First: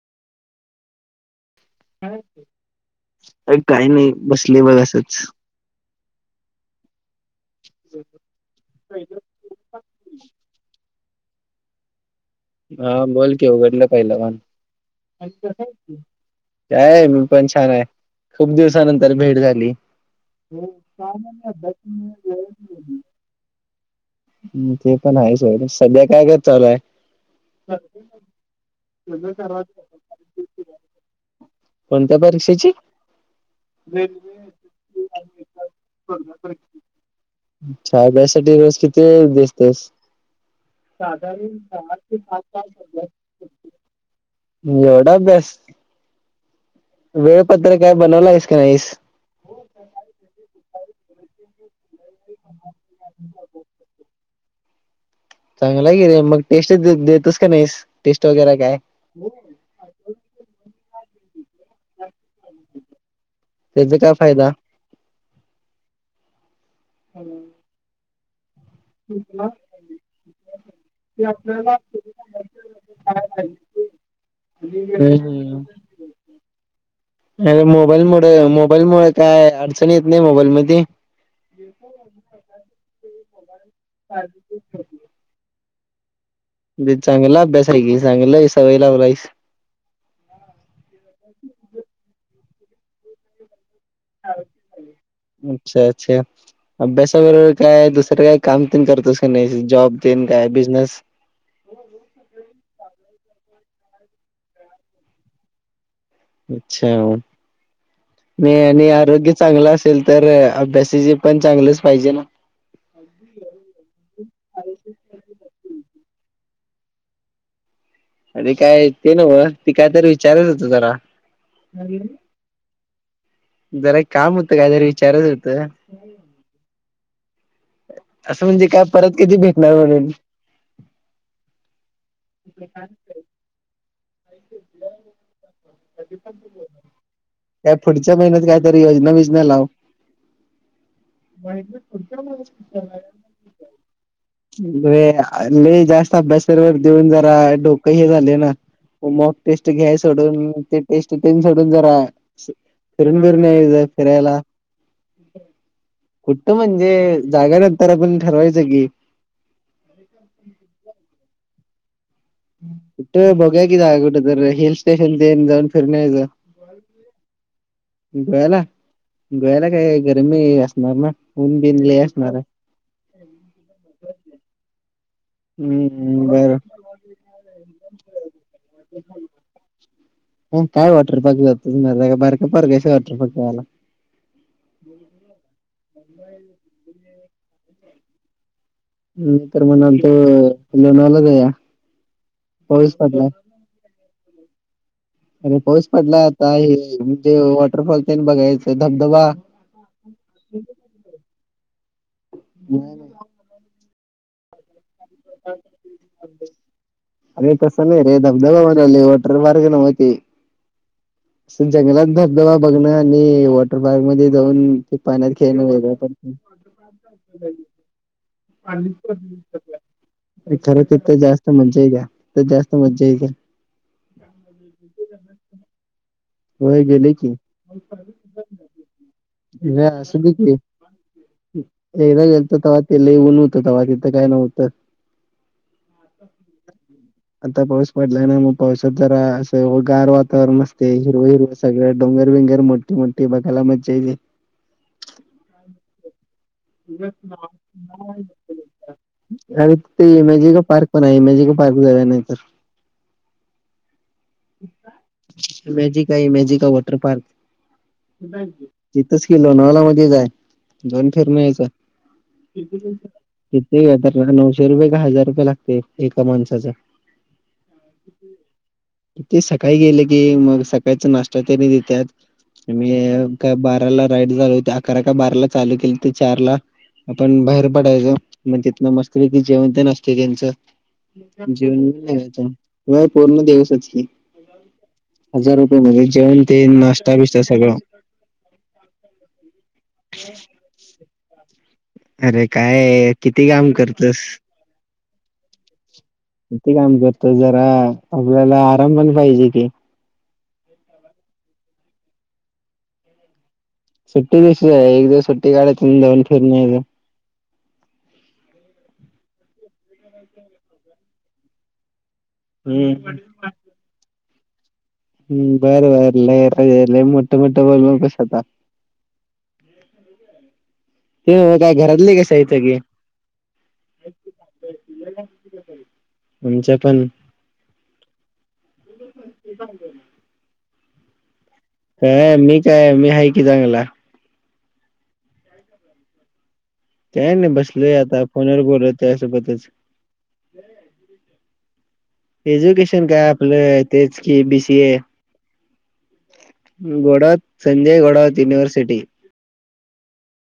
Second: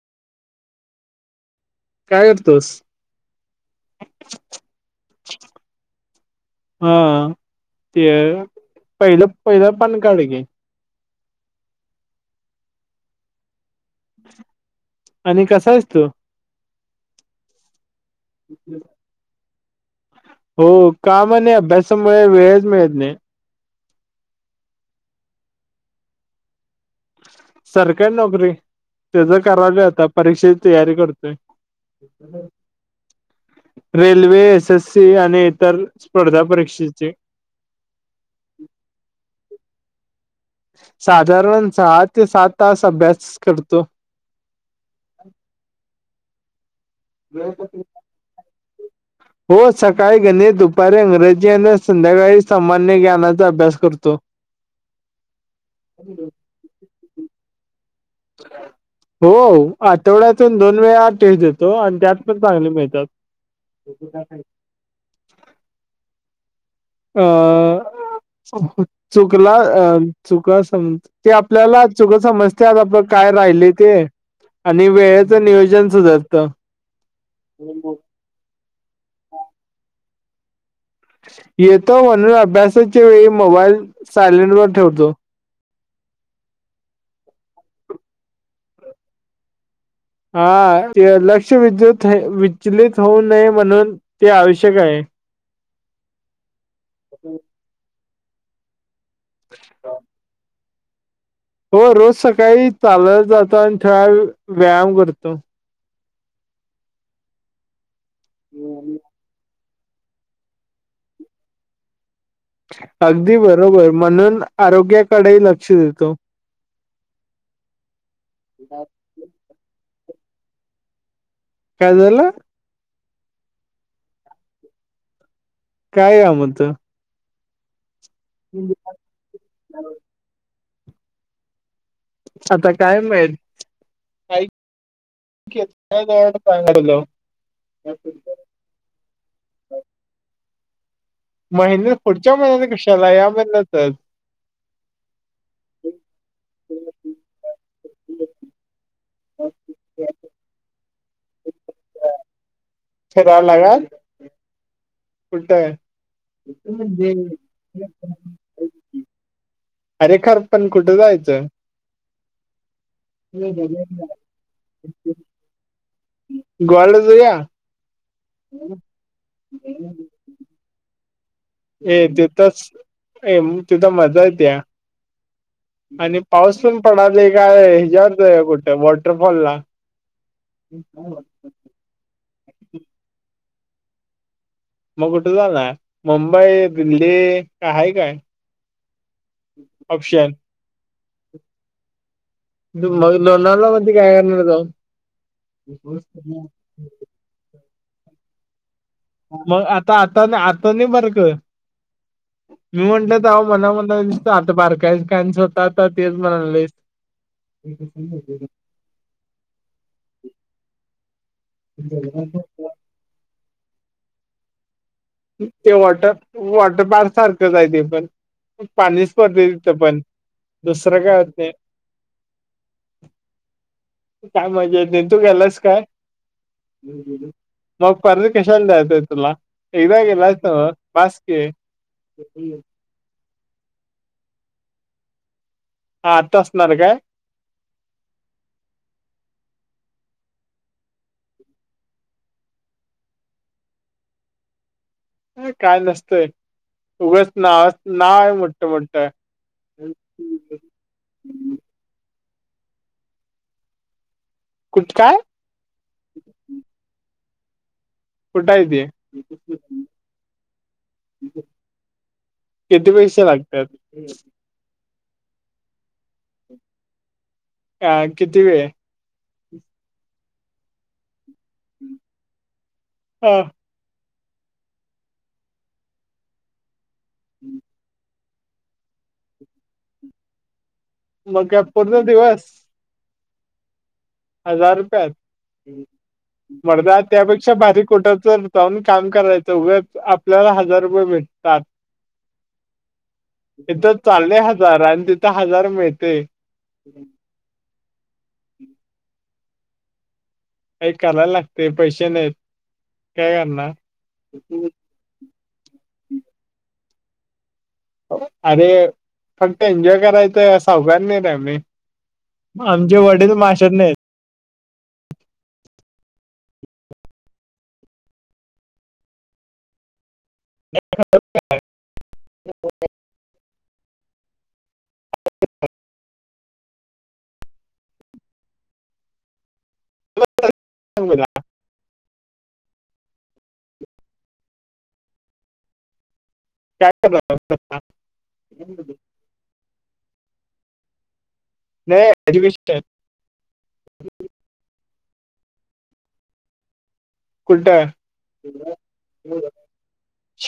काय करतोस अ काही नाही बसले बघ असंच. हा ते पहिलं पहिलं पान काढ की हा बोल की उघडलं पहिलं पान. आणि कसा आहेस तू काय मी पण छान आहे खूप दिवसानंतर भेट झाली. हो काम आणि अभ्यासामुळे वेळच मिळत नाही. ते पण आहेच हो सध्या काय काय चालूय आहे? सरकारी नोकरी त्याच करालोय परीक्षेची तयारी करतोय. कोणत्या परीक्षेची? रेल्वे एस एससी आणि इतर परीक्षेचे छहा [unintelligible] साठी रोज किती वेळ बसतोस साधारण सहा ते सात तास अभ्यास करतो. एवढा अभ्यास वेळपत्र काय बनवलं आहेस का नाहीस. हो सकाळी गणित दुपारी इंग्रजी आणि संध्याकाळी सामान्य ज्ञानाचा अभ्यास करतो. चांगला की रे मग टेस्ट देतोस का नाहीस. टेस्ट वगैरे काय? हो आठवड्यातून दोन वेळा टेस्ट देतो. तो आणि त्यात पण चांगले मिळतात. त्याचा काय फायदा? अ चुकला अ चुक समज ते आपल्याला चुका समजतात आपलं काय राहिले ते. आणि वेळेचं हम्म नियोजन सुधारत. अरे मोबाईल मु मोबाईल मुळ काय अडचण येत नाही मोबाईल मध्ये. येतो म्हणून अभ्यासाच्या वेळी मोबाईल सायलेंट वर ठेवतो. चांगला अभ्यास आहे की चांगलं सवय लावलायस. हा ते लक्ष विद्युत विचलित होऊ नये म्हणून ते आवश्यक आहे. अच्छा अच्छा अभ्यासाबरोबर काय दुसरं काय काम पण करतोस. नाही जॉब देन काय बिझनेस हो रोज सकाळी चालत जातो आणि थोडा वेळ व्यायाम करतो अच्छा नाही आणि आरोग्य चांगलं असते. आरोग्य असेल तर अभ्यासाचे पण पाहिजे ना. अगदी बरोबर म्हणून आरोग्याकडेही लक्ष देतो. अरे काय ते नव्हं ते काय तरी विचारायचं होतं जरा काय झाल? जरा एक काम होत काहीतरी विचारच होत. काय काम होत. असं म्हणजे काय परत कधी भेटणार वगैरे. आता काय माहित. [inaudible] [unintelligible] तर योजना बिजना लाव. महिन्यात पुढच्या महिन्यात कशाला या महिन्यातच. लई लई जास्त अभ्यास देऊन जरा डोक हे झाले ना मॉक टेस्ट घ्याय सोडून, ते टेस्ट तेन सोडून जरा फिरन फिरायला विरून लागाल यायचं फिरायला. कुठं? कुठं म्हणजे जागा नंतर आपण ठरवायचं की. अरे खर पण कुठं जायाचं? कुठे बघूया की जाऊया की कुठं तर हिल स्टेशन तेन जाऊन फिरुन यायचं. गोव्याला जाऊया? गोव्याला गोव्याला काय गरमी असणार ना. ऊन बिन ये लय असणार आहे. तिथंच ये तिथं मजा येत्या. आणि हम्म बरं पाऊस तेन पडाला काय [unintelligible] कुठं वॉटरफॉलला. ह काय वॉटर पार्क जातोस मर्दा, काय बारकं पोरगं हायस होय वॉटर पार्कला जायला? मग कुठं जाणार मुंबई दिल्ली काय आहे काय नाही तर म्हणालतो ऑप्शन लोनवाल्याला जाऊया, पाऊच पडलाय. तिथं काय करणार आहे जाऊन? अरे पाऊस पडलाय आता हे म्हणजे वॉटरफॉल तेन बघायचं. धबधबा मग आता आता आता नाही बारक? मी म्हंटल जाऊ मला म्हणाला दिसत बारका हायस काय आणि स्वतः आता तेच म्हणाय लागलायस. अरे तसं नाही रे धबधबा म्हणालोय वॉटर पार्क नव्हं ते. असं जंगलात धबधबा बघणं आणि वॉटर पार्क मध्ये जाऊन ते पाण्यात खेळणं ते वेगळ पडतंय. मी पण पाणी स्पर्धे तिथं पण खरं दुसरं काय तिथं होत जास्त नाही मज्जा येत्या, तिथं जास्त मज्जा येत्या. काय मज्जा येत्या, तू गेलास काय? होय गेले की मग परत कशाला जायचं हाय तुला? नाही एकदा असू दे गेलास की, नव्ह बास की एकदा गेलो होतो तवा ते लई ऊन होतं तवा तिथं काय नव्हतं. आता असणार काय? आता पाऊस पडलाय ना, मग पावसात जरा असं गार वातावरण मस्त हिरवं हिरवं सगळ्या डोंगर बिंगर मोठी मोठी बघायला मज्जा येती. काय नसतंय. उघच नाव नाव मोठ मोठ. अर ते इमॅजिक पार्क पण आहे इमॅजिक पार्क. जाऊया नाही तर. कुठ काय? मॅजिका हाय मॅजिका वॉटर पार्क. कुठं हाय ते? इथंच की लोणावळ्यामध्येच हाय, जाऊन फिरून यायचं. किती पैसे लागतात कितीे तर नऊशे रुपये का हजार रुपये लागतंय एका माणसाचं. का किती वेळ? ते सकाळी गेले की, मग सकाळचा नाश्ता त्यांनी देत्यात अ आणि काय बार अकराला राईड झाल होती अकरा का बाराला चालू केलं तर चारला आपण बाहेर पडायचं. मग तिथं मस्तपैकी जेवण तेन असतंय त्यांचं. मग काय जेवून पूर्ण दिवस निघायचं मग. होय पूर्ण दिवसच की. हजार रुपयात हजार रुपये म्हणजे जेवणतेन नाश्ता बिशटा सगळं कुठच जाऊन काम करायचं [unintelligible] आपल्याला हजार रुपये भेटतात अरे काय किती काम इथ करतोस चाले हजार आणि तिथं हजार मिळते किती काम करतोस जरा आपल्याला आराम पण पाहिजे की व्हय करायला लागत पैसे नाहीत काय करणार सुट्टी दिवशी जायच एक दिवस सुट्टी काढायच जाऊन फिर यायचं अरे फक्त एन्जॉय करायचंय सावकार नाही रे आम्ही आमचे हम्म वडील [unintelligible] नाहीत हम् बरं बर लय लय मोठं मोठं बोलू नकोस आता [inaudible] [inaudible] हो होय काय घरातले कसं हाईत सगळी [unintelligible] तुमच्या पण [inaudible] [unintelligible] [unintelligible] बोला अ मी काय मी आहे की चांगला. काय नाय बसलोय आता फोनवर बोल तुजासोबतच. Education gap. व्हय तेज की बीसीए [unintelligible] उलट [unintelligible]